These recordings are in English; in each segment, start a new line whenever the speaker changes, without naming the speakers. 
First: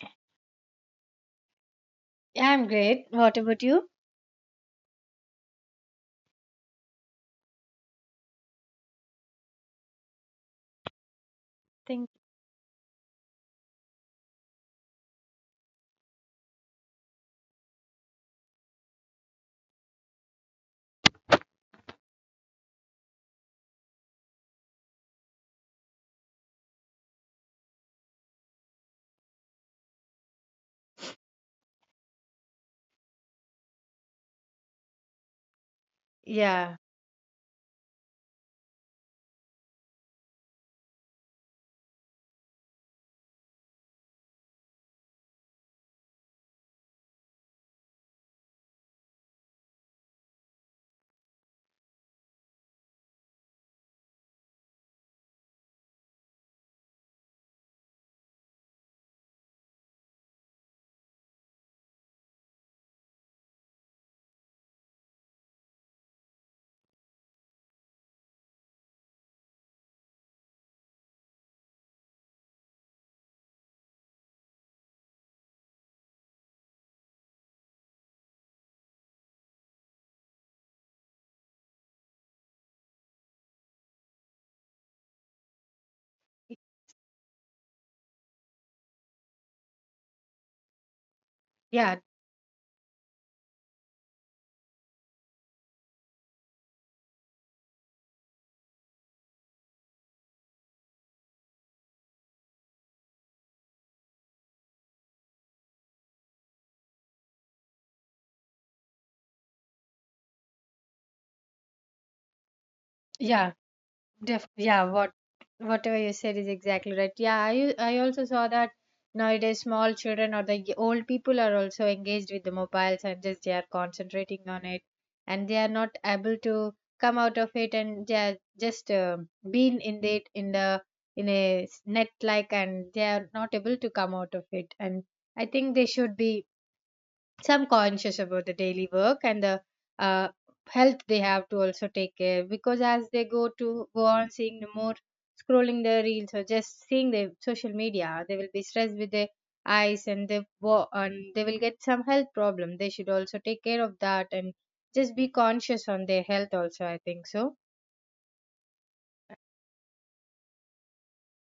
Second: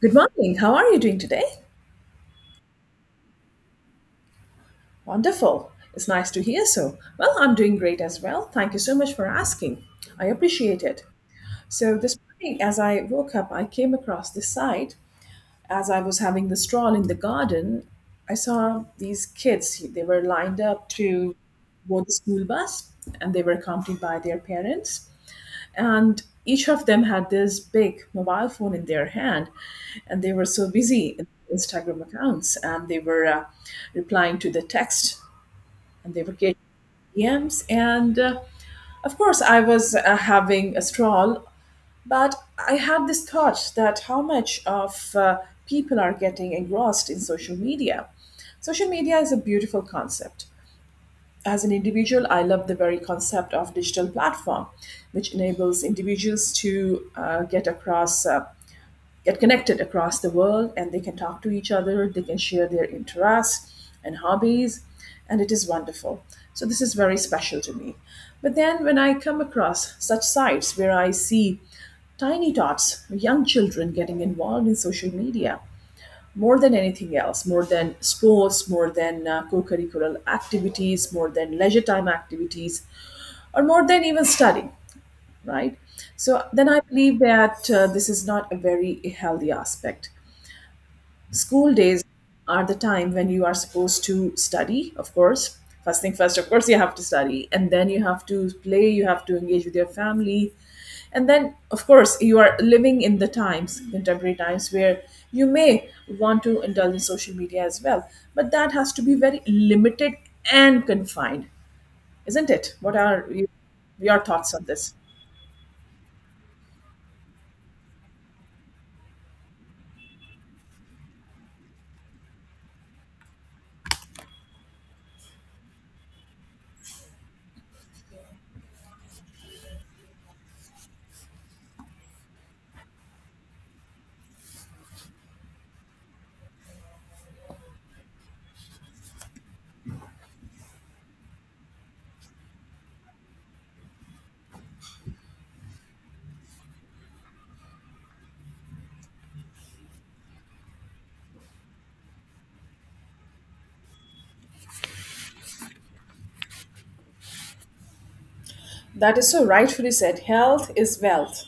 Good morning. How are you doing today?
Yeah, I'm great. What about you?
Wonderful. It's nice to hear so. Well, I'm doing great as well. Thank you so much for asking. I appreciate it. So,
Thank
this morning, as I woke up, I came across this site. As I was having the stroll in the garden, I saw these kids. They were lined up to board the school bus and they were accompanied by their parents. And each of them had this big mobile phone in their hand and they were so busy in Instagram accounts and they were replying to the text and they were getting
Yeah,
DMs and of course I was having a stroll, but I had this thought that how much of people are getting engrossed in social media. Social media is a beautiful concept. As an individual, I love the very concept of digital platform, which enables individuals to get across, get connected across the world, and they can talk to each other. They can share their interests and hobbies, and it is wonderful. So this is very special to me. But then when I come across such sites where I see tiny tots, young children getting involved in social media, more than anything else, more than sports, more than co curricular activities, more than leisure time activities, or more than even studying, right? So then I believe that this is not a very healthy aspect. School
yeah,
days are the time when you are supposed to study, of course. First thing first, of course, you have to study, and then you have to play, you have to engage with your family. And then, of course, you are living in the times, contemporary times, where you may want to indulge in social media as well. But that has to be very limited and confined, isn't it? What are you,
yeah,
your
def
thoughts on
yeah.
this?
Whatever you said is exactly right. Yeah, I also saw that nowadays small children or the old people are also engaged with the mobiles and just they are concentrating on it, and they are not able to come out of it, and they are just being in it in the in a net like, and they are not able to come out of it. And I think they should be some conscious about the daily work and the uh, health they have to also take care because as they go to go on seeing the more scrolling the reels or just seeing the social media they will be stressed with their eyes and and they will get some health problem they should also take care of that and just be conscious on their health also I think so.
That is so rightfully said. Health is wealth.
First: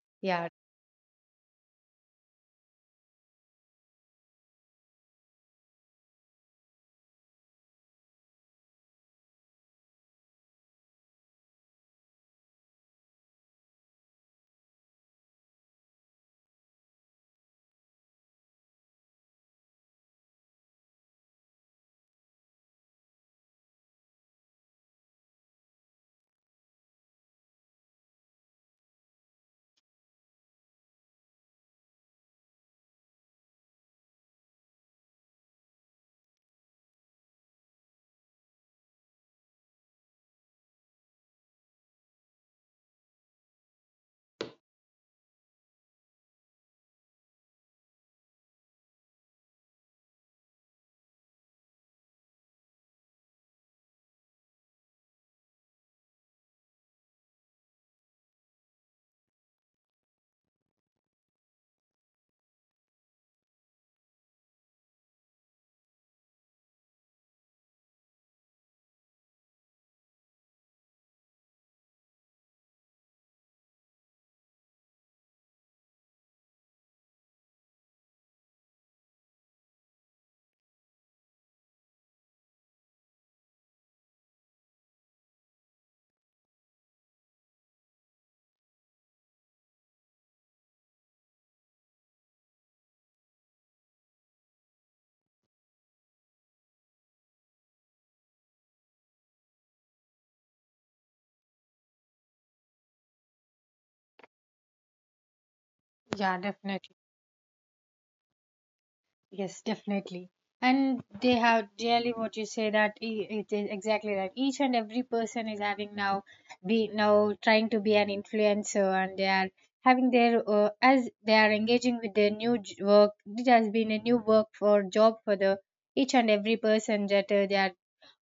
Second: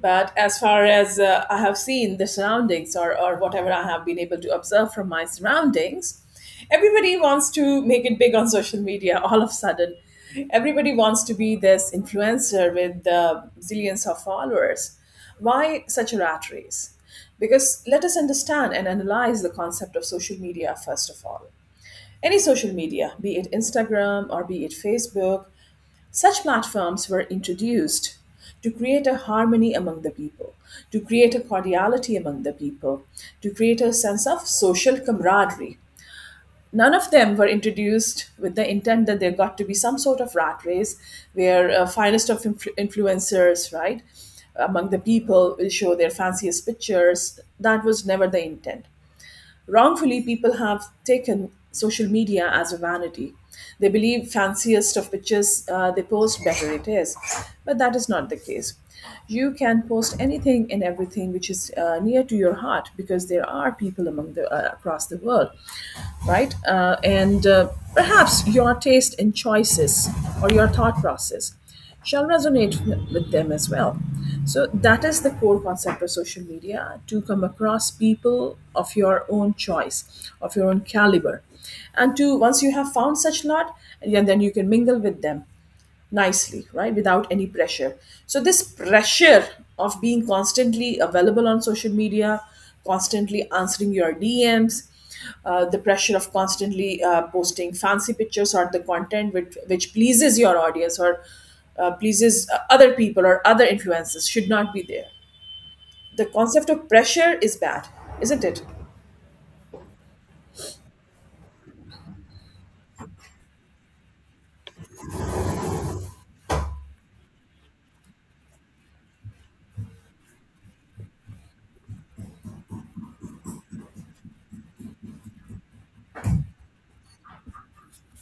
But
Yeah.
as far as I have seen the surroundings or whatever I have been able to observe from my surroundings, everybody wants to make it big on social media all of a sudden. Everybody wants to be this influencer with zillions of followers. Why such a rat race? Because let us understand and analyze the concept of social media first of all. Any social media, be it Instagram or be it Facebook, such platforms were introduced to create a harmony among the people, to create a cordiality among the people, to create a sense of social camaraderie. None of them were introduced with the intent that there got to be some sort of rat race where influencers, right, among the people will show their fanciest pictures. That was never the intent. Wrongfully, people have taken social media as a vanity. They believe fanciest of pictures they post, better it is. But that is not the case. You can post anything and everything which is near to your heart because there are people among the across the world, right? And perhaps your taste in choices or your thought process shall resonate with them as well. So that is the core concept of social media, to come across people of your own choice, of your own caliber. And to once you have found such lot, and then you can mingle with them nicely, right? Without any pressure. So, this pressure of being constantly available on social media, constantly answering your DMs, the pressure of constantly posting fancy pictures or the content which pleases your audience or pleases other people or other influences should not be there. The
Yeah,
concept of
definitely.
pressure is bad, isn't it?
Yes, definitely. And they have really what you say that it is exactly that. Each and every person is having now be now trying to be an influencer, and they are having their as they are engaging with their new work. It has been a new work for job for the each and every person that they are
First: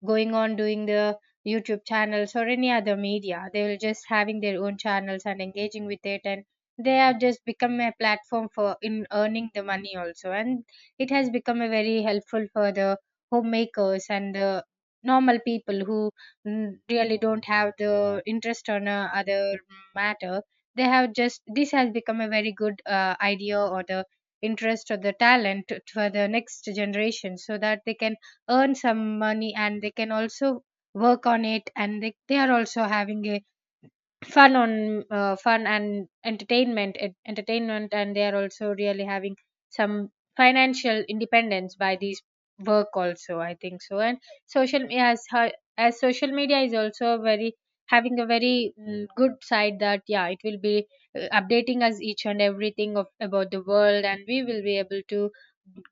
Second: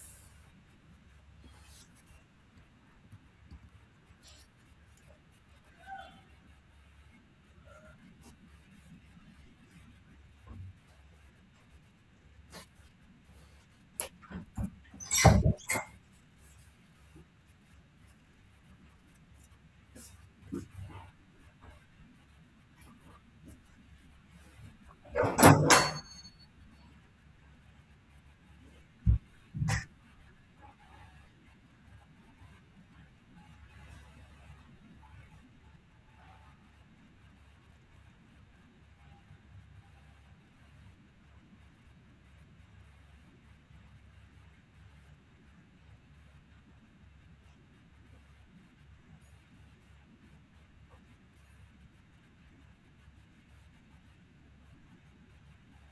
going on doing the YouTube channels or any other media. They will just having their own channels and engaging with it, and they have just become a platform for in earning the money also, and it has become a very helpful for the homemakers and the normal people who really don't have the interest on other matter. They have just this has become a very good idea or the interest or the talent for the next generation so that they can earn some money and they can also work on it and they are also having a fun on fun and entertainment and they are also really having some financial independence by these work also I think so. And social me- as ho- as social media is also very having a very good side that yeah it will be updating us each and everything of about the world and we will be able to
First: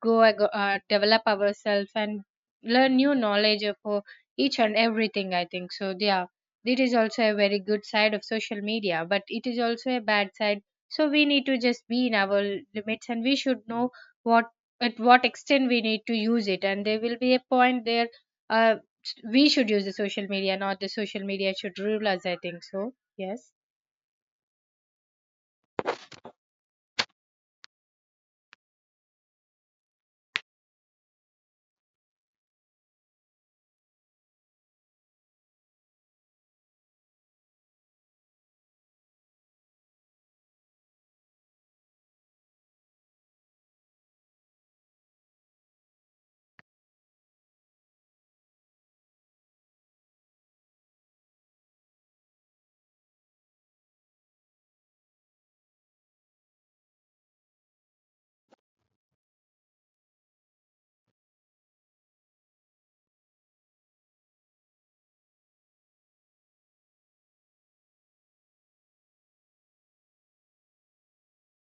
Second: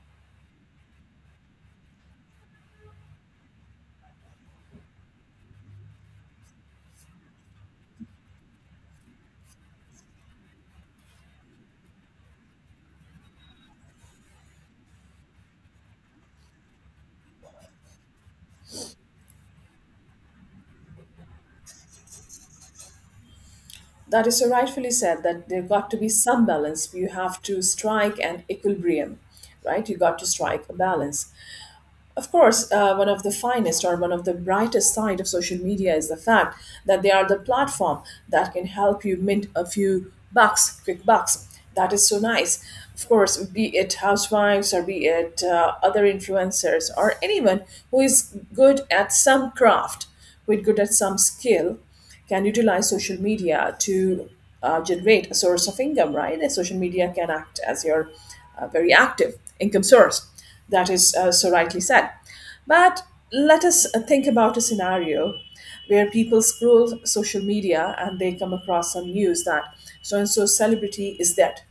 develop ourselves and learn new knowledge of each and everything I think so. Yeah, it is also a very good side of social media, but it is also a bad side. So we need to just be in our limits and we should know what at what extent we need to use it. And there will be a point there uh, we should use the social media, not the social media should rule us, I think so. Yes.
That is so rightfully said that there got to be some balance. You have to strike an equilibrium, right? You got to strike a balance. Of course, one of the finest or one of the brightest side of social media is the fact that they are the platform that can help you mint a few bucks, quick bucks. That is so nice. Of course, be it housewives or be it other influencers or anyone who is good at some craft, who is good at some skill, can utilize social media to generate a source of income, right? And social media can act as your very active income source. That is so rightly said. But let us think about a scenario where people scroll social media and they come across some news that so and so celebrity is dead.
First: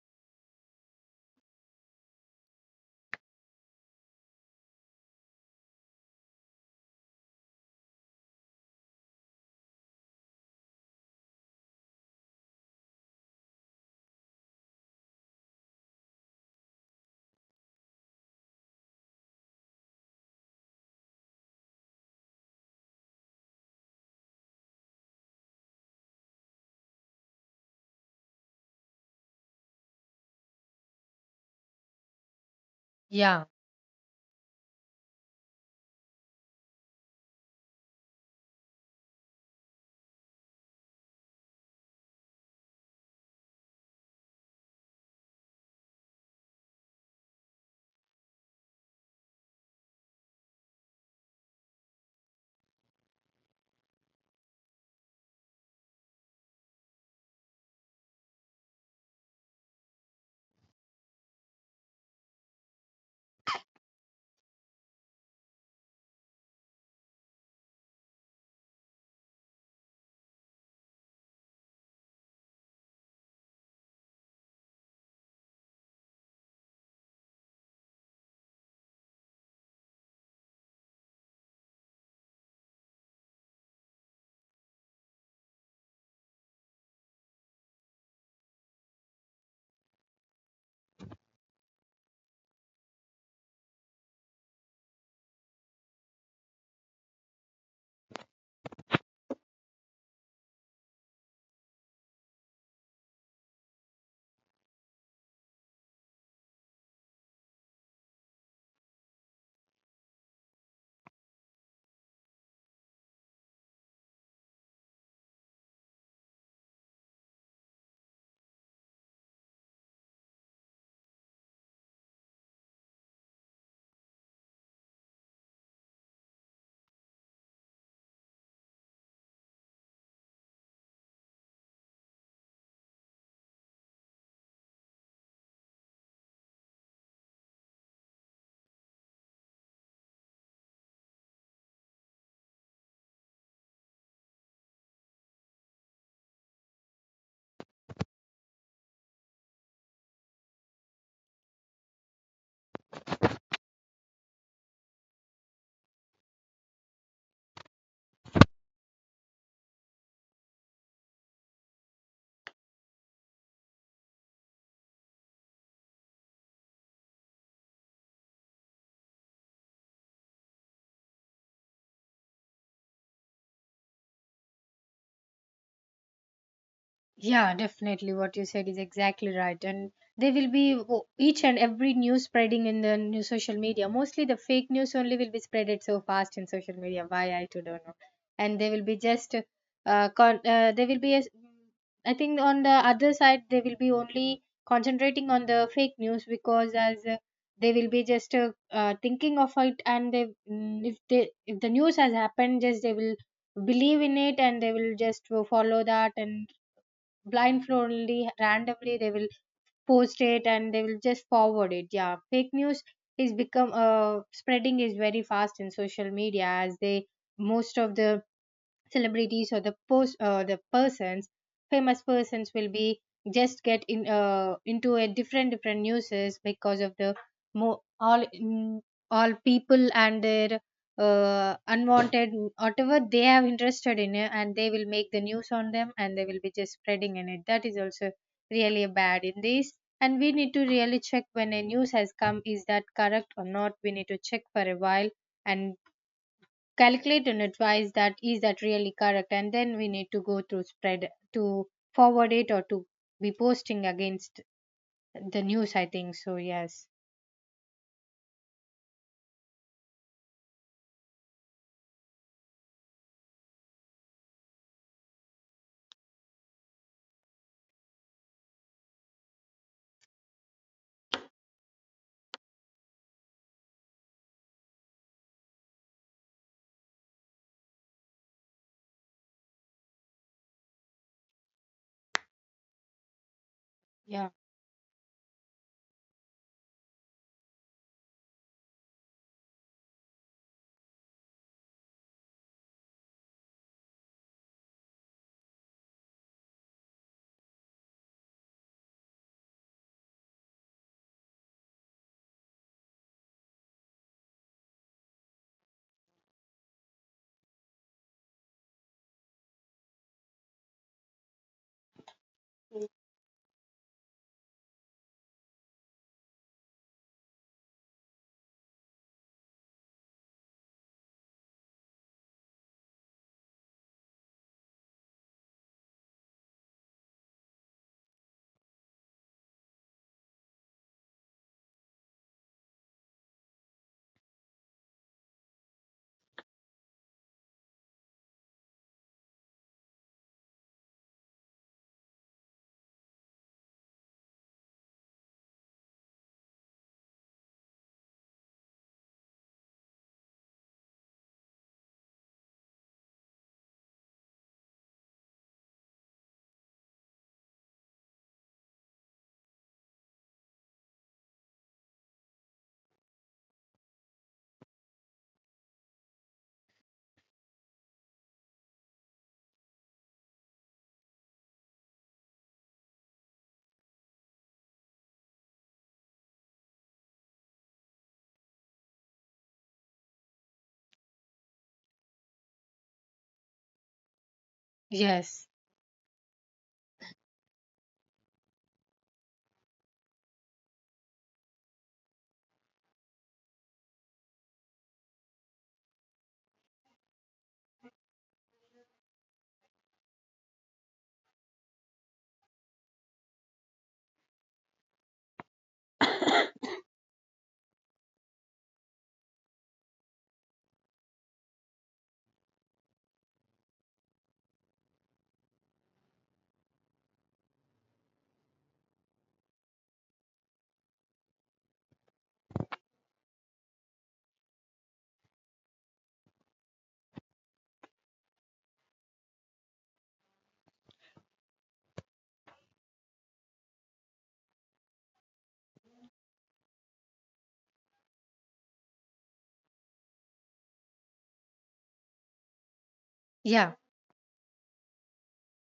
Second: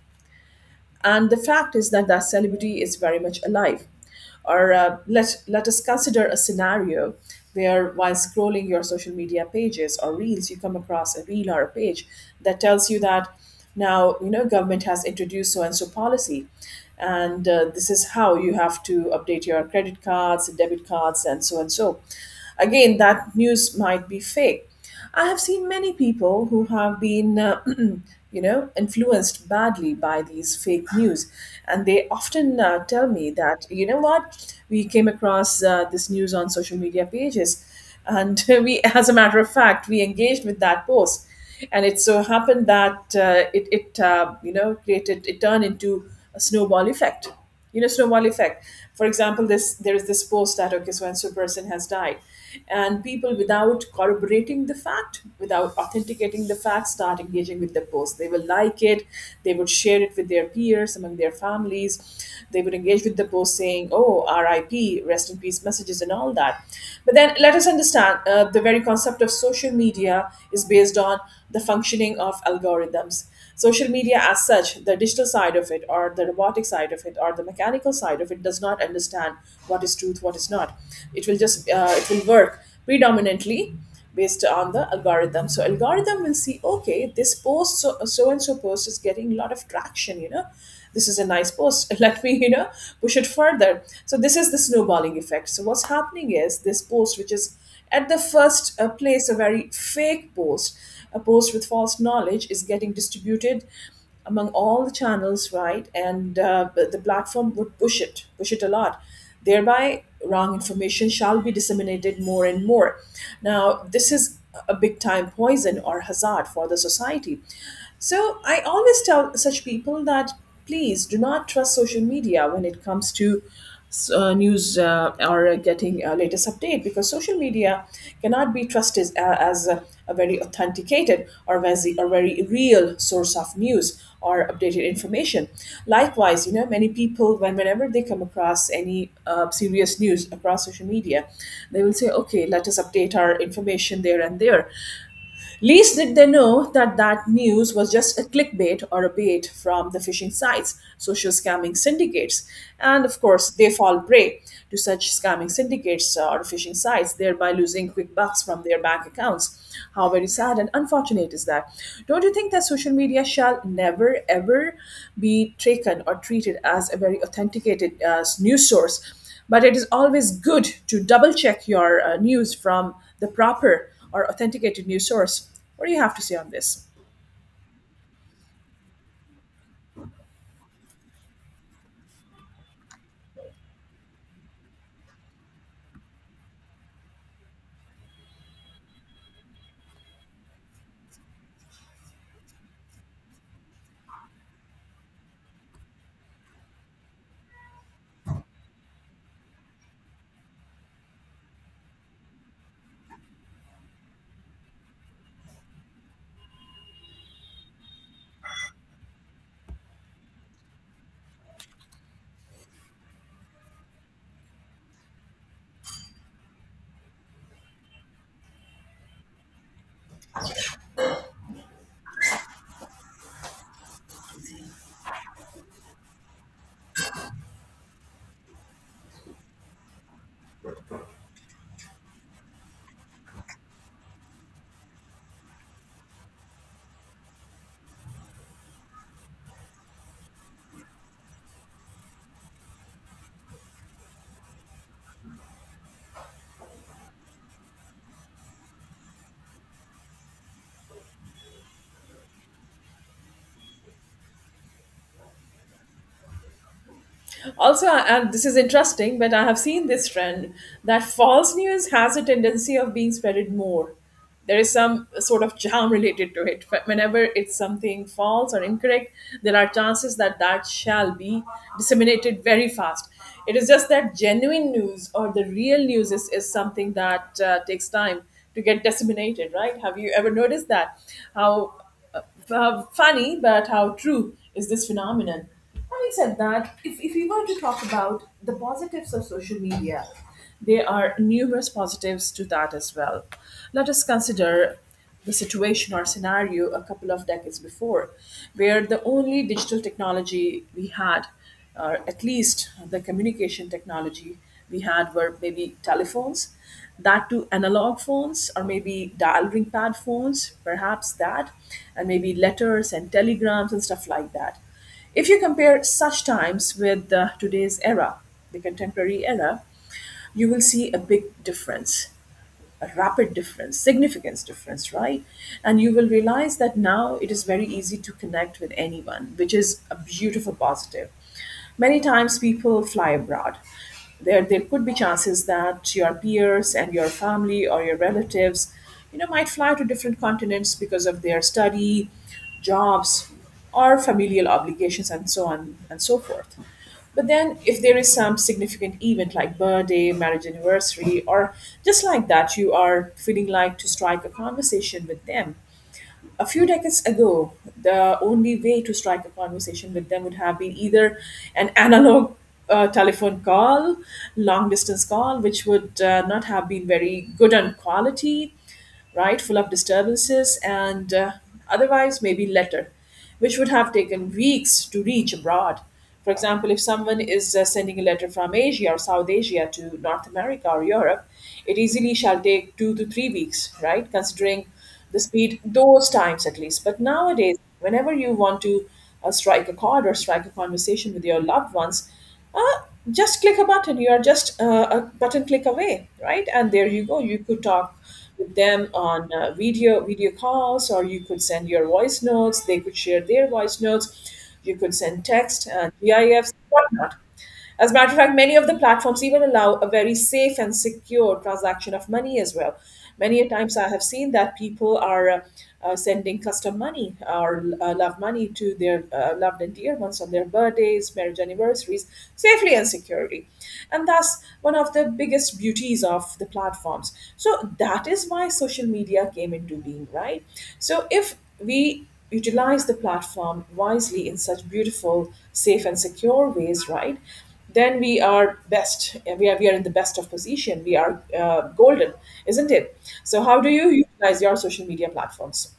And the fact is that that celebrity is very much alive, or let us consider a scenario where, while scrolling your social media pages or reels, you come across a reel or a page that tells you that, now you know, government has introduced so and so policy, and this is how you have to update your credit cards, debit cards, and so and so. Again, that news might be fake. I have seen many people who have been, you know, influenced badly by these fake news, and they often tell me
Yeah.
that, you know what, we came across this news on social media pages, and we, as a matter of fact, we engaged with that post, and it so happened that it you know, created, it turned into a snowball effect, you know, snowball effect. For example, this there is this post that okay so and so person has died, and people without corroborating the fact, without authenticating the fact, start engaging with the post. They will like it, they would share it with their peers among their families, they would engage with the post saying, oh, RIP, rest in peace messages and all that. But then let us understand the very concept of social media is based on the functioning of algorithms. Social media, as such, the digital side of it, or the robotic side of it, or the mechanical side of it, does not understand what is truth, what is not. It will just it will work predominantly based on the algorithm. So algorithm will see, okay, this post, so and so post is getting a lot of traction, you know. This is a nice post. Let me, you know, push it further. So this is the snowballing effect. So what's happening is this post, which is at the first place, a very fake post, a post with false knowledge, is getting distributed among all the channels, right? And the platform would push it a lot. Thereby, wrong information shall be disseminated more and more. Now, this is a big time poison or hazard for the society. So, I always tell such people that please do not trust social media when it comes to news, or getting a latest update, because social media cannot be trusted as a very authenticated or as a very real source of news or updated information. Likewise, you know, many people, whenever they come across any serious news across social media, they will say, okay, let us update our information there and there. Least did they know that that news was just a clickbait or a bait from the phishing sites, social scamming syndicates. And of course, they fall prey to such scamming syndicates or phishing sites, thereby losing quick bucks from their bank accounts. How very sad and unfortunate is that? Don't you think that social media shall never ever be taken or treated as a very authenticated news source? But it is always good to double check your news from the proper or authenticated news source. What do you have to say on this?
Yeah, definitely. What you said is exactly right. And they will be o- each and every news spreading in the new social media. Mostly the fake news only will be spreaded so fast in social media. Why I too don't know. And they will be just, they will be, I think on the other side they will be only concentrating on the fake news because as they will be just thinking of it and they if they if the news has happened just they will believe in it and they will just follow that and blindfoldly randomly they will post it and they will just forward it. Yeah, fake news is become spreading is very fast in social media as they most of the celebrities or the persons famous persons will be just get in into a different different newses because of the mo- all mm, all people and their unwanted whatever they have interested in it, and they will make the news on them and they will be just spreading in it. That is also really bad in this. And we need to really check when a news has come is that correct or not we need to check for a while and calculate an advice that is that really correct and then we need to go through spread to forward it or to be posting against the news I think so. Yes.
Also, and this is interesting, but I have seen this trend that false news has a tendency of being spreaded more. There is some sort of charm related to it. But whenever it's something false or incorrect, there are chances that that shall be disseminated very fast. It is just that genuine news or the real news is something that takes time to get disseminated, right? Have you ever noticed that? How Funny, but how
Yeah.
true is this phenomenon? Having said that, if we were to talk about the positives of social media, there are numerous positives to that as well. Let us consider the situation or scenario a couple of decades before, where the only digital technology we had, or at least the communication technology we had, were maybe telephones, that to analog phones, or maybe dial ring pad phones, perhaps that, and maybe letters and telegrams and stuff like that. If you compare such times with today's era, the contemporary era, you will see a big difference, a rapid difference, significance difference, right? And you will realize that now it is very easy to connect with anyone, which is a beautiful positive. Many times people fly abroad. There could be chances that your peers and your family or your relatives, you know, might fly to different continents because of their study, jobs, or familial obligations, and so on and so forth. But then, if there is some significant event like birthday, marriage anniversary, or just like that, you are feeling like to strike a conversation with them. A few decades ago, the only way to strike a conversation with them would have been either an analog telephone call, long distance call, which would not have been very good on quality, right? Full of disturbances and otherwise maybe letter, which would have taken weeks to reach abroad. For example, if someone is sending a letter from Asia or South Asia to North America or Europe, it easily shall take 2 to 3 weeks, right? Considering the
Yes.
speed those times at least. But nowadays, whenever you want to strike a chord or strike a conversation with your loved ones, uh, just click a button. You are just a button click away, right? And there you go. You could talk with them on uh, video calls, or you could send your voice notes. They could share their voice notes. You could send text and GIFs, whatnot. As a matter of fact, many of the platforms even allow a very safe and secure transaction of money as well. Many a times I have seen that people are sending custom money or love money to their loved and dear ones on their birthdays, marriage anniversaries, safely and securely. And that's one of the biggest beauties of the platforms. So that is why social media came into being, right? So if we utilize the platform wisely in such beautiful, safe, and secure ways, right? then we are best. We are in the best of position. We are golden, isn't it? So, how do
Yeah,
you utilize your social media platforms?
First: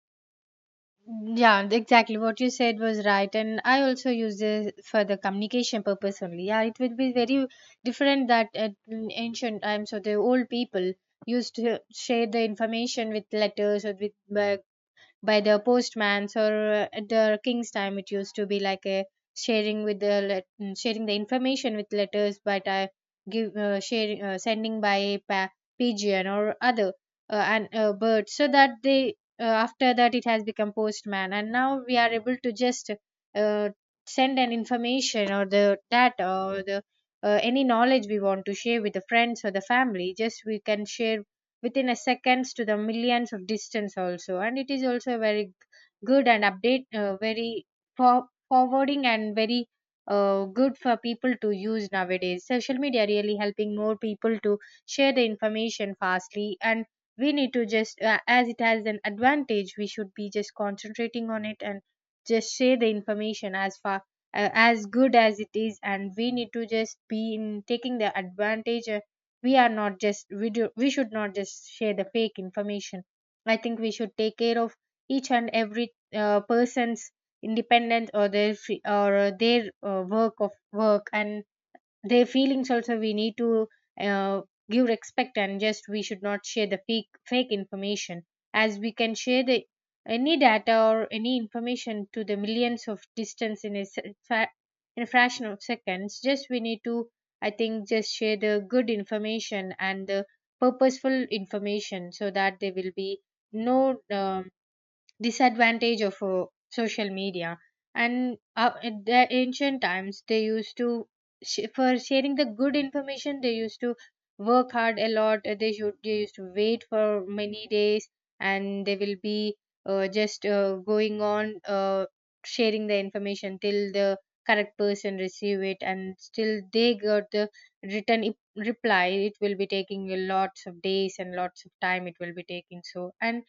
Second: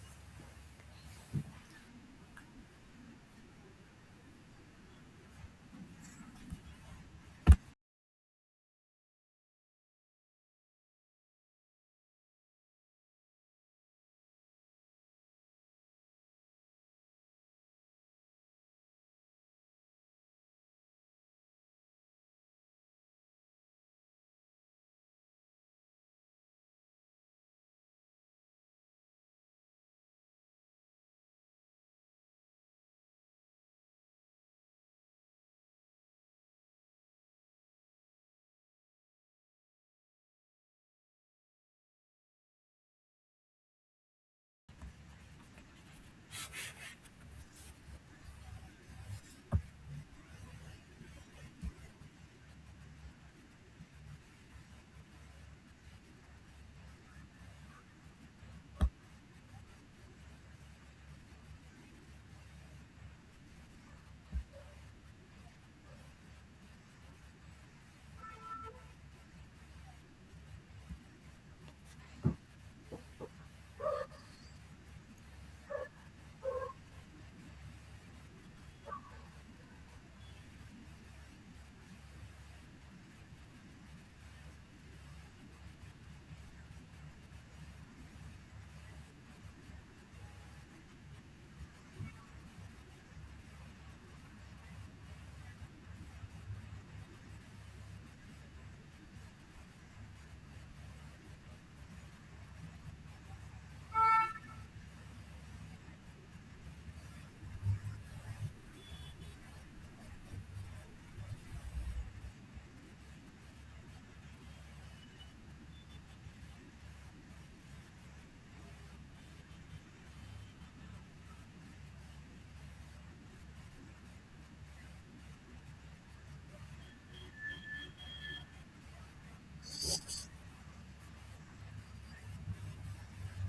yeah, exactly what you said was right and I also use this for the communication purpose only. Yeah, it would be very different that at in ancient times or the old people used to share the information with letters or with by the postman's or at the king's time it used to be like a sharing with the sharing the information with letters but I give sharing sending by a pigeon or other and bird so that they after that it has become postman and now we are able to just uh, send an information or the data or the any knowledge we want to share with the friends or the family just we can share within a seconds to the millions of distance also and it is also good and update very for forwarding and very good for people to use nowadays. Social media really helping more people to share the information fastly and we need to just as it has an advantage we should be just concentrating on it and just share the information as far as good as it is and we need to just be in taking the advantage. We are not just we do we should not just share the fake information. I think we should take care of each and every person's independence or their free, or their work of work and their feelings also we need to uh, give respect and just we should not share the fake information as we can share the any data or any information to the millions of distance in in a fraction of seconds just we need to I think just share the good information and the purposeful information so that there will be no disadvantage of social media. And in the ancient times they used to for sharing the good information they used to work hard a lot, they used to wait for many days and they will be just going on sharing the information till the correct person receive it and still they got the written reply it will be taking a lots of days and lots of time it will be taking so. And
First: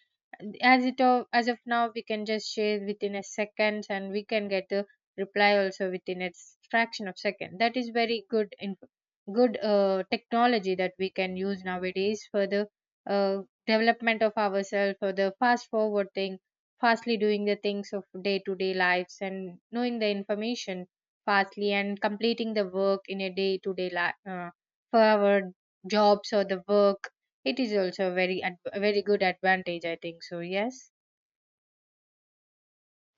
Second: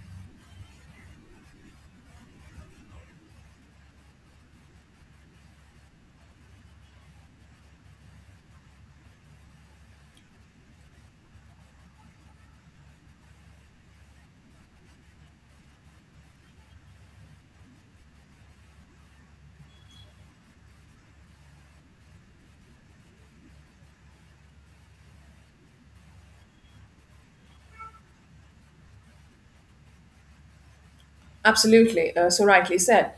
as it of as of now we can just share within a seconds and we can get the reply also within a fraction of second. That is very good in good technology that we can use nowadays for the uh, development of ourselves for the fast forward thing fastly doing the things of day to day lives and knowing the information fastly and completing the work in a day to day life for our jobs or the work. It is also a a very good advantage, I think so. Yes.
Absolutely, so rightly said.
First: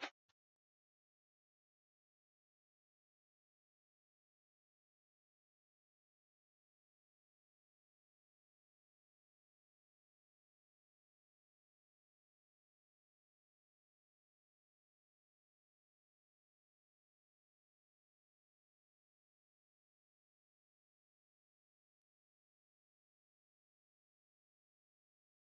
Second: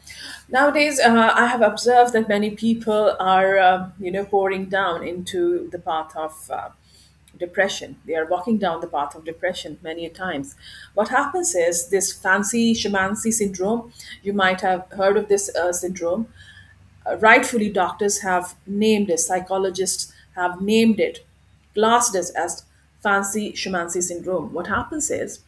Nowadays, I have observed that many people are, you know, pouring down into the path of depression. They are walking down the path of depression many a times. What happens is this fancy shamancy syndrome. You might have heard of this syndrome, rightfully doctors have named it, psychologists have named it, classed it as fancy Shimansi syndrome. What happens is,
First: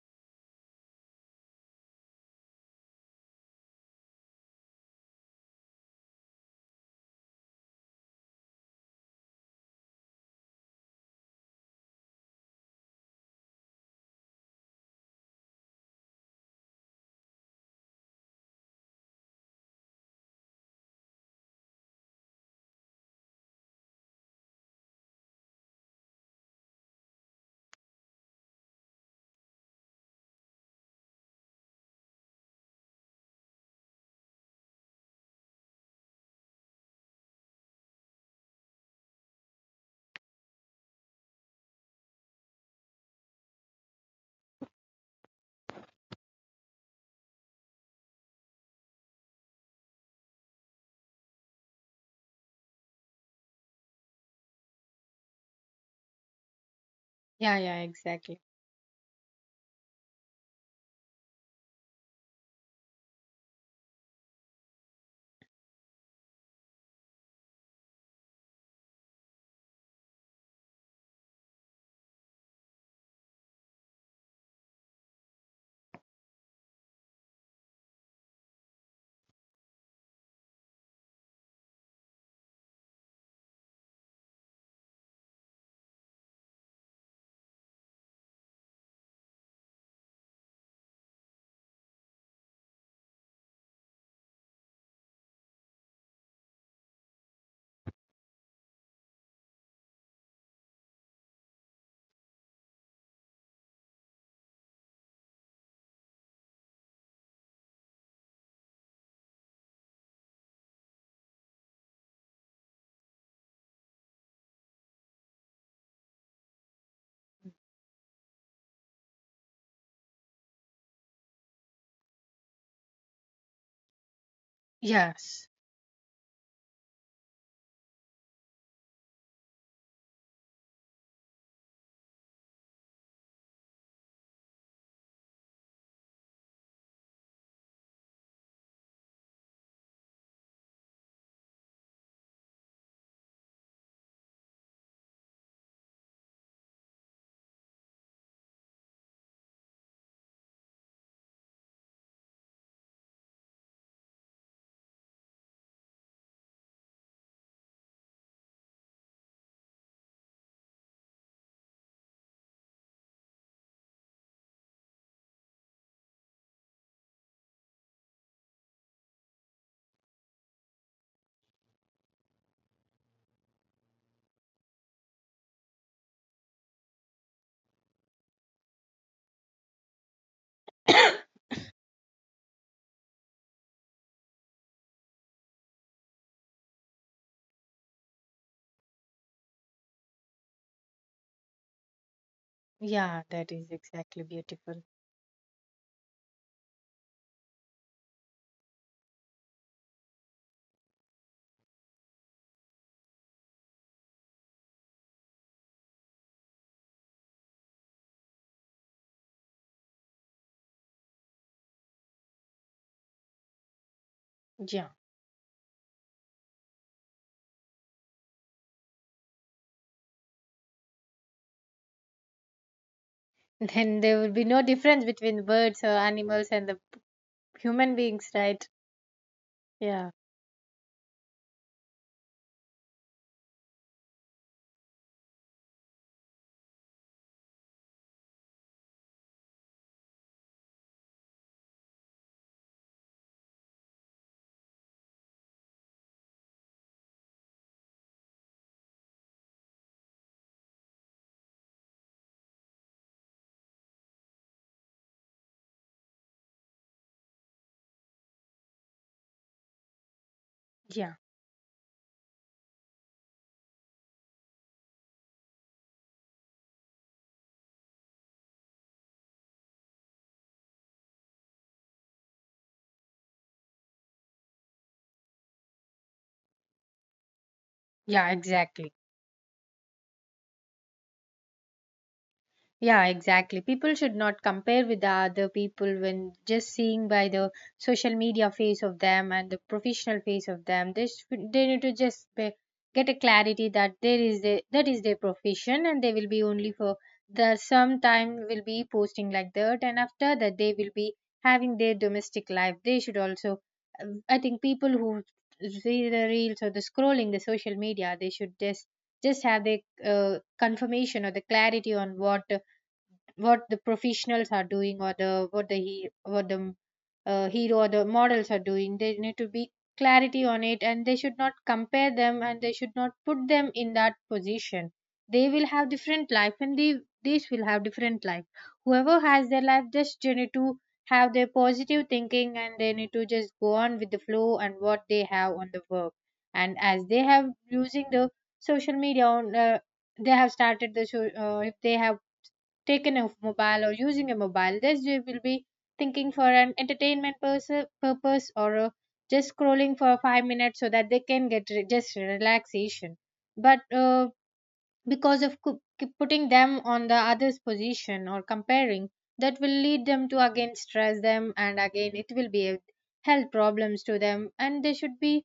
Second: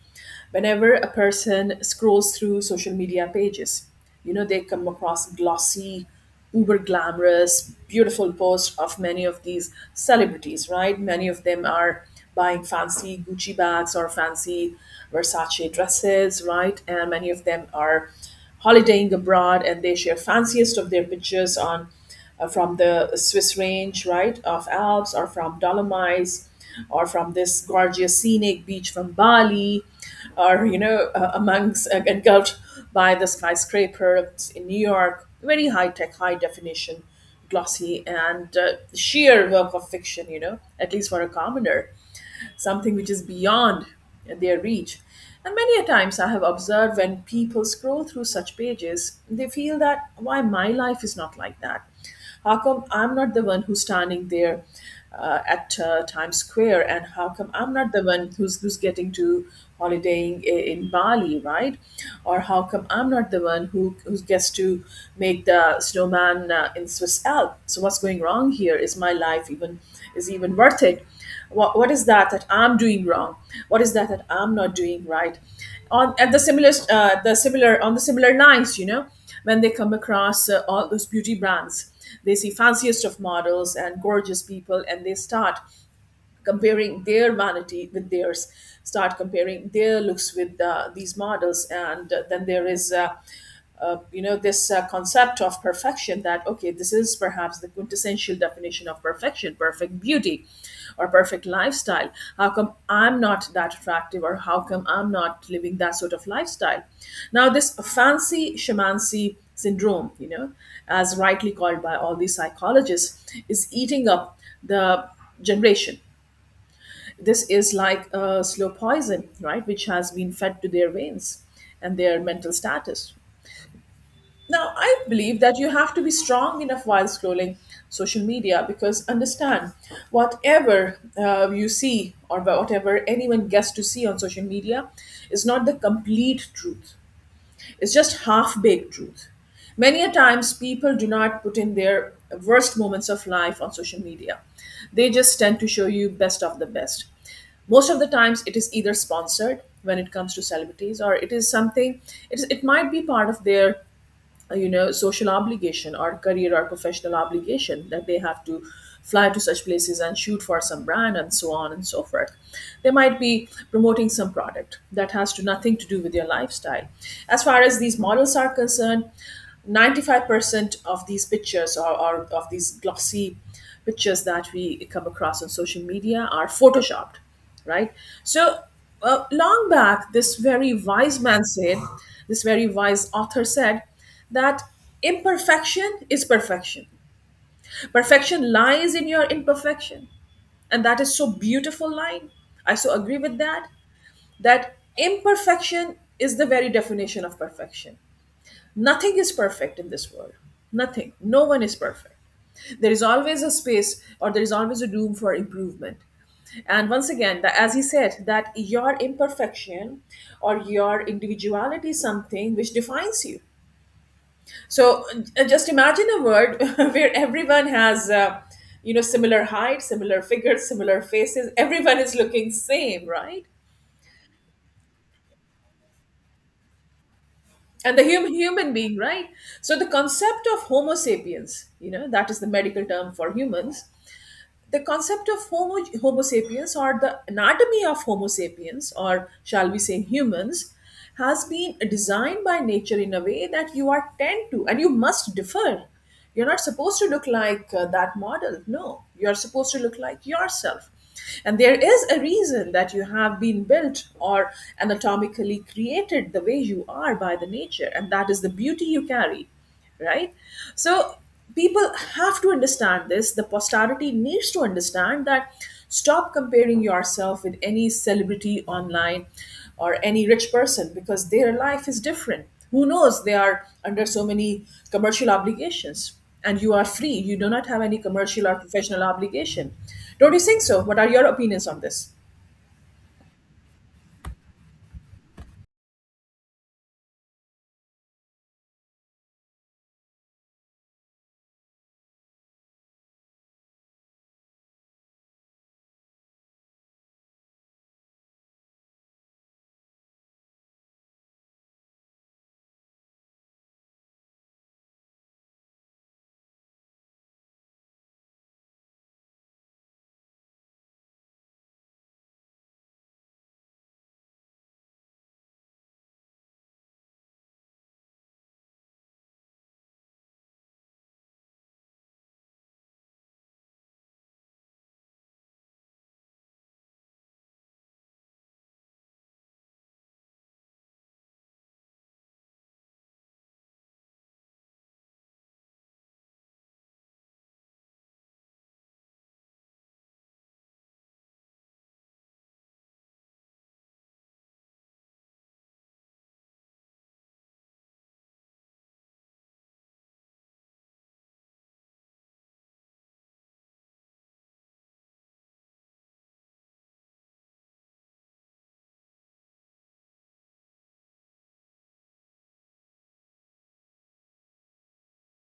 whenever a person scrolls through social media pages, you know, they come across glossy, uber glamorous, beautiful posts of many of these celebrities, right? Many of them are buying fancy Gucci bags or fancy Versace dresses, right? And many of them are holidaying abroad and they share fanciest of their pictures on from the Swiss range, right, of Alps or from Dolomites or from this gorgeous scenic beach from Bali or, you know, amongst engulfed by the skyscrapers in New York. Very high tech, high definition, glossy, and sheer work of fiction, you know, at least for a commoner something which is beyond their reach. And many a times I have observed when people scroll through such pages, they feel that why my life is not like that. How come I'm not the one who's standing there at Times Square, and how come
Yeah,
I'm
yeah,
not the one
exactly.
who's getting to holidaying in Bali, right? Or how come I'm not the one who gets to make the snowman in Swiss Alps? So what's going wrong here? Is my life even worth it? What is that that I'm doing wrong? What is that that I'm not doing right? on At the similar on the similar lines, you know, when they come across all those beauty brands, they see fanciest of models and gorgeous people and they start comparing their vanity with theirs, start comparing their looks with these models, and then there is. You know, this concept of perfection, that okay, this is perhaps the quintessential definition of perfection, perfect beauty or perfect lifestyle. How come I'm not that attractive, or how come I'm not living that sort of lifestyle? Now this fancy shamancy syndrome, you know, as rightly called by all these psychologists, is eating up the generation. This is like a slow poison, right, which has been fed to their veins and their mental status. Now, I believe
Yes.
that you have to be strong enough while scrolling social media, because understand, whatever you see, or whatever anyone gets to see on social media is not the complete truth. It's just half baked truth. Many a times, people do not put in their worst moments of life on social media. They just tend to show you best of the best. Most of the times, it is either sponsored when it comes to celebrities, or it is something. It might be part of their you know, social obligation or career or professional obligation, that they have to fly to such places and shoot for some brand and so on and so forth. They might be promoting some product that has to nothing to do with your lifestyle. As far as these models are concerned, 95% of these pictures, or of these glossy pictures that we come across on social media are photoshopped, right? So long back this very wise man said, this very wise author said that imperfection is perfection. Perfection lies in your imperfection. And that is so beautiful line. I so agree
Yeah,
with
that
that.
is exactly
That
beautiful.
imperfection is the very definition of perfection. Nothing is perfect in this world. Nothing. No one is perfect. There is always a space, or there is always a room for improvement. And once again, that, as he said, that your imperfection or your individuality is something which defines you.
Yeah.
So just imagine a world where everyone has, you know, similar height, similar figures, similar faces. Everyone is looking same, right?
Then there would be no difference between birds or animals and the
And
human
the
beings,
human
right?
human being, right? So the
Yeah.
concept of Homo sapiens, you know, that is the medical term for humans, the concept of homo sapiens, or the anatomy of homo sapiens, or shall we say humans, has been designed by nature in a way that you are tend to and you must differ. You're not supposed to look like that model. No, you're supposed to look like yourself, and there is a reason that you have been built or anatomically created the way you are by the nature, and that is the beauty you carry, right?
Yeah.
So people have to understand this. The posterity needs to understand that stop comparing yourself with any celebrity online or any rich person, because their life is different. Who knows, they are under so many commercial obligations, and you are free. You do not have any
Yeah,
commercial or
exactly.
professional obligation. Don't you think so? What are your opinions on this?
Yeah, exactly. People should not compare with the other people when just seeing by the social media face of them and the professional face of them. They need to just be, get a clarity that that is their profession and they will be only for the some time will be posting like that and after that they will be having their domestic life. They should also, I think, people who see the reels or the scrolling the social media, they should just have the confirmation or the clarity on what the professionals are doing or the what the hero or the models are doing. There need to be clarity on it, and they should not compare them, and they should not put them in that position. They will have different life, and they these will have different life. Whoever has their life, just they need to have their positive thinking, and they need to just go on with the flow and what they have on the work. And as they have using the social media on they have started the show. If they have taken a mobile or using a mobile, this they will be thinking for an entertainment pers purpose, or just scrolling for 5 minutes, so that they can get just relaxation. But because of keep putting them on the other's position or comparing, that will lead them to again stress them, and again it will be a health problems to them. And they should be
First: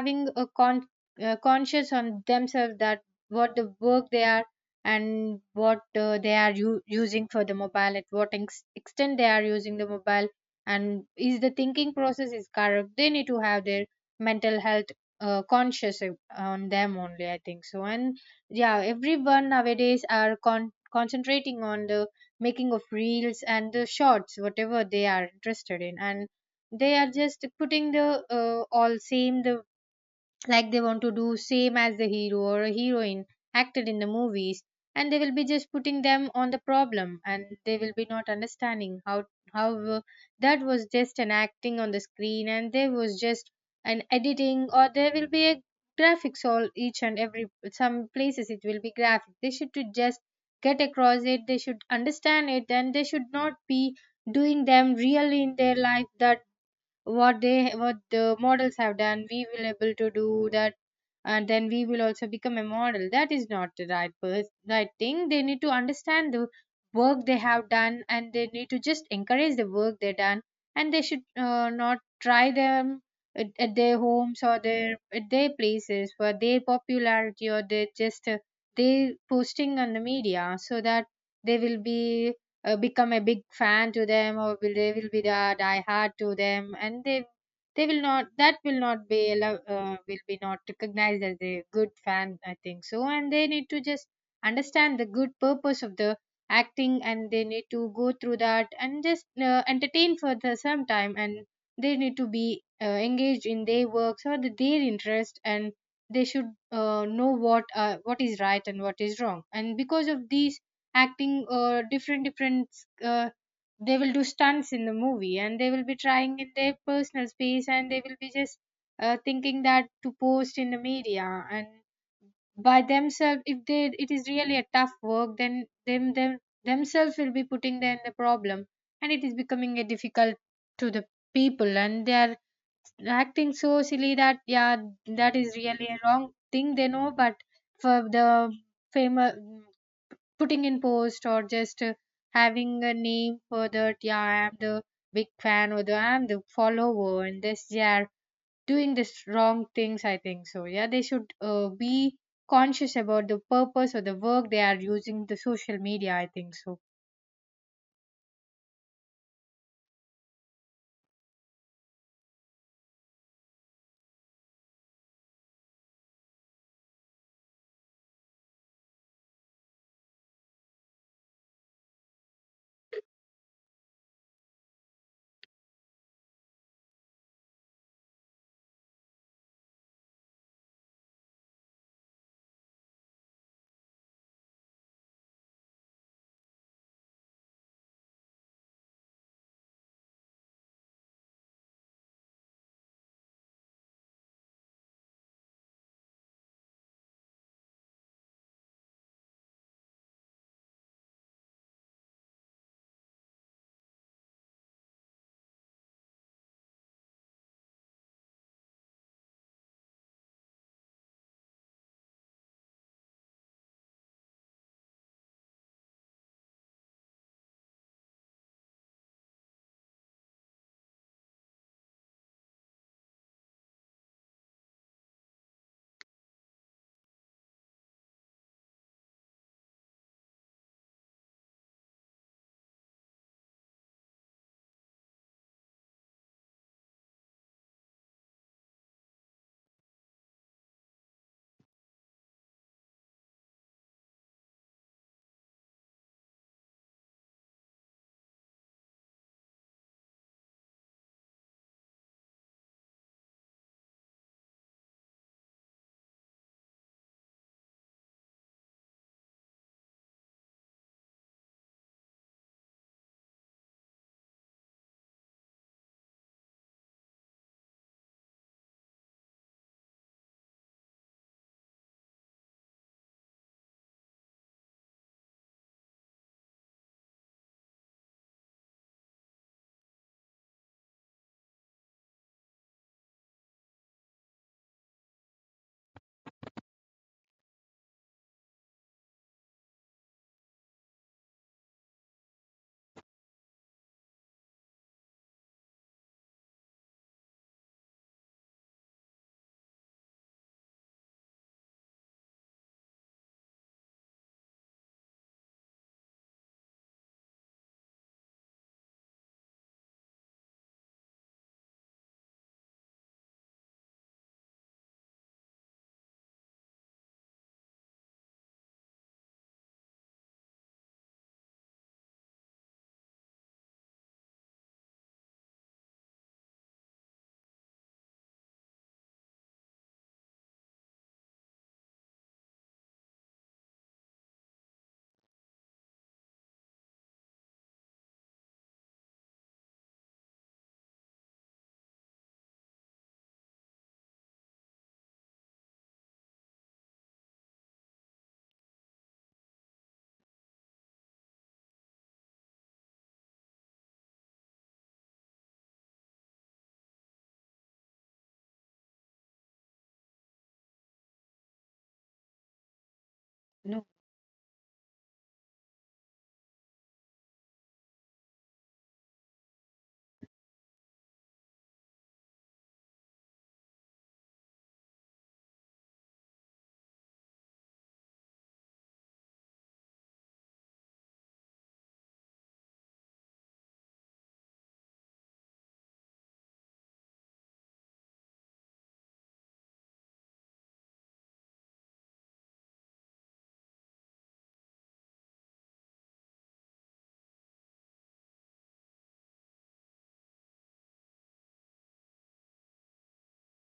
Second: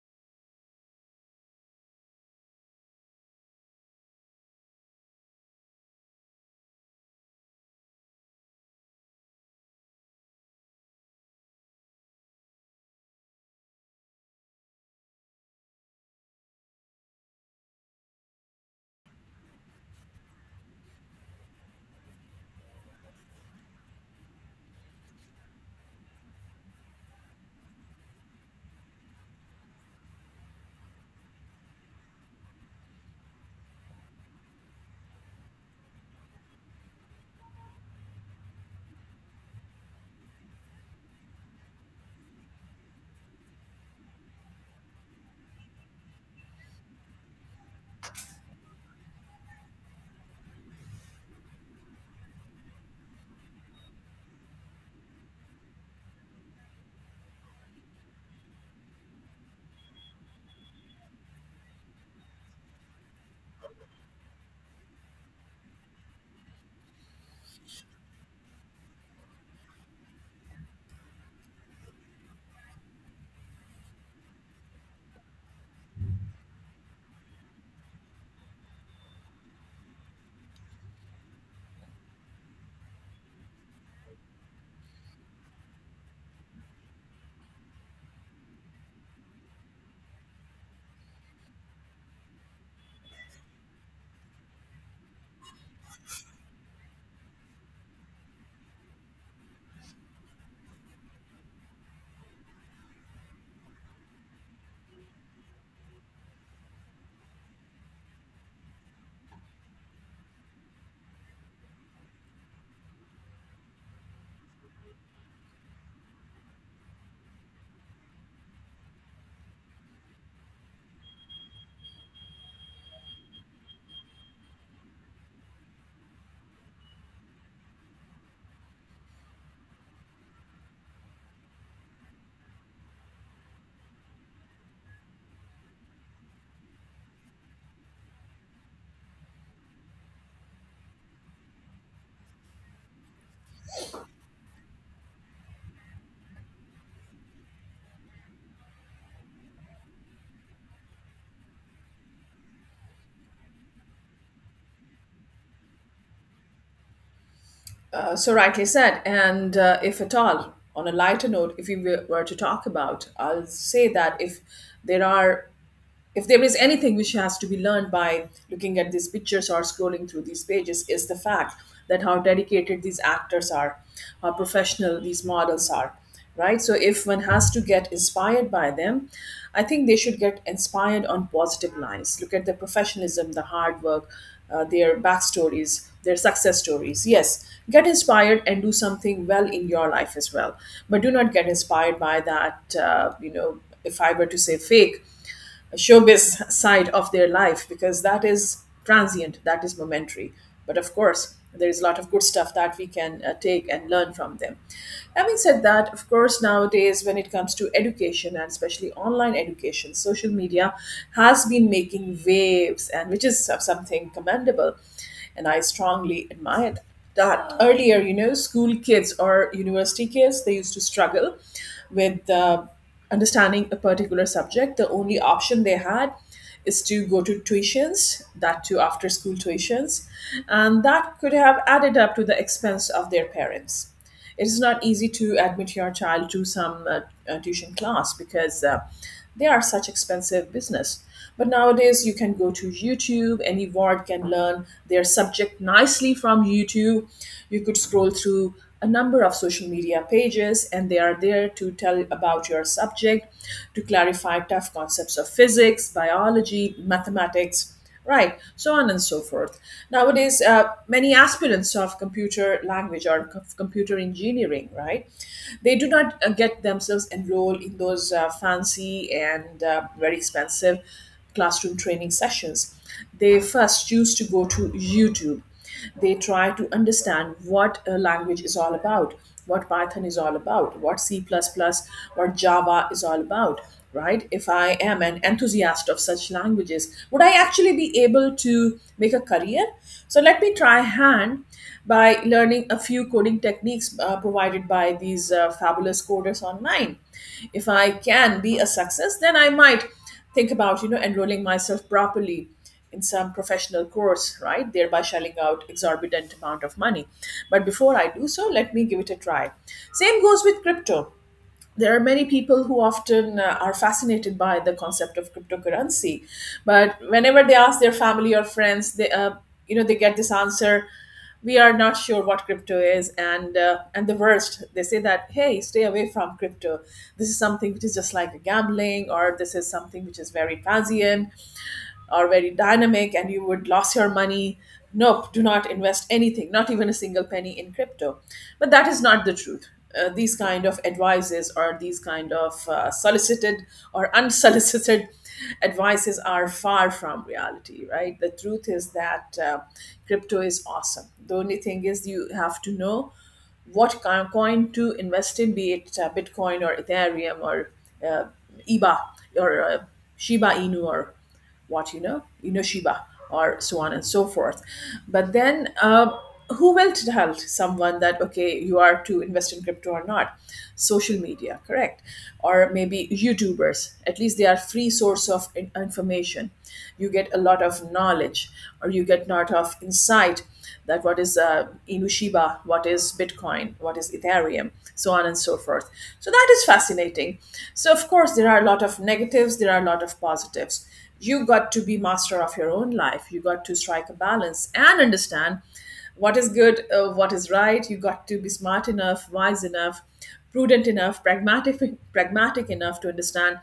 having a conscious on themselves, that what the work they are, and what they are using for the mobile, at what extent they are using the mobile, and is the thinking process is correct. They need to have their mental health conscious on them only, I think so. And yeah, everyone nowadays are concentrating on the making of reels and the shorts, whatever they are interested in, and they are just putting the all same the, like, they want to do same as the hero or a heroine acted in the movies. And they will be just putting them on the problem, and they will be not understanding how how uh, that was just an acting on the screen, and there was just an editing, or there will be a graphics all each and every. Some places it will be graphic. They should to just get across it, they should understand it, and they should not be doing them really in their life, that what they, what the models have done, we will able to do that, and then we will also become a model. That is not the right right thing. They need to understand the work they have done, and they need to just encourage the work they done. And they should not try them at their homes or their at their places for their popularity, or they just they posting on the media, so that they will be become a big fan to them, they will be the die hard to them, and they will not, that will not be will be not recognized as a good fan, I think so. And they need to just understand the good purpose of the acting, and they need to go through that and just entertain for the some time. And they need to be engaged in their works or their interest. And they should know what is right and what is wrong. And because of these acting different different uh, they will do stunts in the movie, and they will be trying in their personal space, and they will be just thinking that to post in the media. And by themselves, if they, it is really a tough work, then them themselves will be putting them in the problem, and it is becoming a difficult to the people. And they are acting so silly that, yeah, that is really a wrong thing they know. But for the famous putting in post, or just having a name for that, yeah, I'm the big fan, or the I'm the follower, and this they are doing this wrong things, I think so. Yeah, they should be conscious about the purpose or the work they are using the social media, I think so.
So rightly said. And if at all, on a lighter note, if we were to talk about, I'll say that if there are if there is anything which has to be learned by looking at these pictures or scrolling through these pages is the fact that how dedicated these actors are, how professional these models are, right? So if one has to get inspired by them, I think they should get inspired on positive lines. Look at the professionalism, the hard work, their backstories, their success stories. Yes, get inspired and do something well in your life as well. But do not get inspired by that you know, if I were to say fake showbiz side of their life, because that is transient, that is momentary. But of course, there is a lot of good stuff that we can take and learn from them. Having said that, of course, nowadays, when it comes to education and especially online education, social media has been making waves, and which is something commendable. And I strongly admire that earlier school kids or university kids they used to struggle with understanding a particular subject. The only option they had is to go to tuitions, that too after school tuitions, and that could have added up to the expense of their parents. It is not easy to admit your child to some tuition class because they are such expensive business. But nowadays you can go to YouTube, any ward can learn their subject nicely from YouTube. You could scroll through a number of social media pages and they are there to tell about your subject, to clarify tough concepts of physics, biology, mathematics, right, so on and so forth. Nowadays many aspirants of computer language or computer engineering, right, they do not get themselves enrolled in those fancy and very expensive classroom training sessions. They first choose to go to YouTube. They try to understand what a language is all about, what Python is all about, what C++, what Java is all about, right? If I am an enthusiast of such languages, would I actually be able to make a career? So let me try hand by learning a few coding techniques provided by these fabulous coders online. If I can be a success, then I might think about enrolling myself properly in some professional course, right? Thereby shelling out exorbitant amount of money. But before I do so, let me give it a try. Same goes with crypto. There are many people who often are fascinated by the concept of cryptocurrency, but whenever they ask their family or friends, they they get this answer, we are not sure what crypto is, and the worst, they say that hey, stay away from crypto, this is something which is just like gambling, or this is something which is very transient or very dynamic and you would lose your money. Nope, do not invest anything, not even a single penny in crypto. But that is not the truth. These kind of advices or these kind of solicited or unsolicited advices are far from reality, right? The truth is that crypto is awesome. The only thing is you have to know what kind of coin to invest in, be it Bitcoin or Ethereum or uh, EBA or Shiba Inu or what, Inoshiba, or so on and so forth. But then, who will tell someone that okay, you are to invest in crypto or not? Social media, correct, or maybe YouTubers. At least they are free source of information. You get a lot of knowledge, or you get lot of insight, that what is Inushiba, what is Bitcoin, what is Ethereum, so on and so forth. So that is fascinating. So of course there are a lot of negatives, there are a lot of positives. You got to be master of your own life, you got to strike a balance and understand what is good, what is right. You got to be smart enough, wise enough, prudent enough, pragmatic pragmatic enough to understand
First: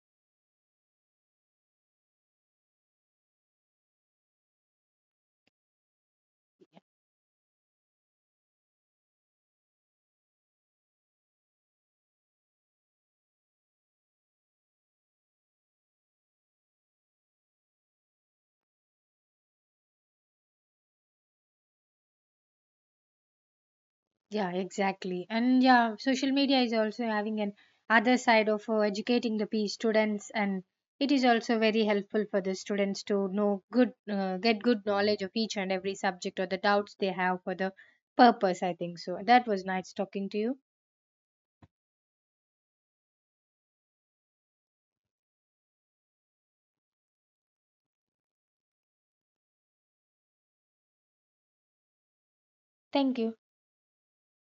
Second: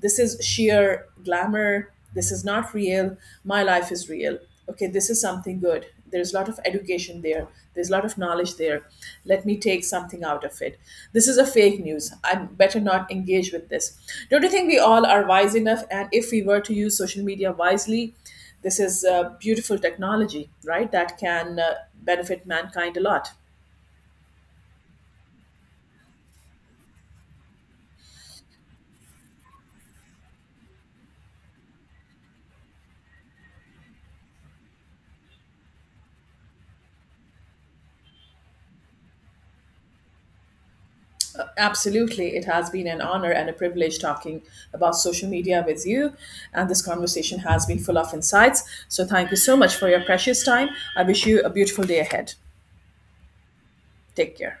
this is sheer glamour, this is not real, my life is real. Okay, this is something good, there's a lot of education there, there's a lot of knowledge there, let me take something out of it. This is a fake news, I better not engage with this. Don't you think we all are wise enough? And if we were to use social media wisely, this is beautiful technology, right, that can benefit mankind a lot.
Yeah, exactly. And yeah, social media is also having an other side of educating the P students, and it is also very helpful for the students to know good, get good knowledge of each and every subject or the doubts they have for the purpose. I think so. That was nice talking to you.
Absolutely. It has been an honor and a privilege talking about social media with you. And this conversation has been full of insights. So thank you so much for your precious time. I wish you a beautiful day ahead.
Thank you.
Take care.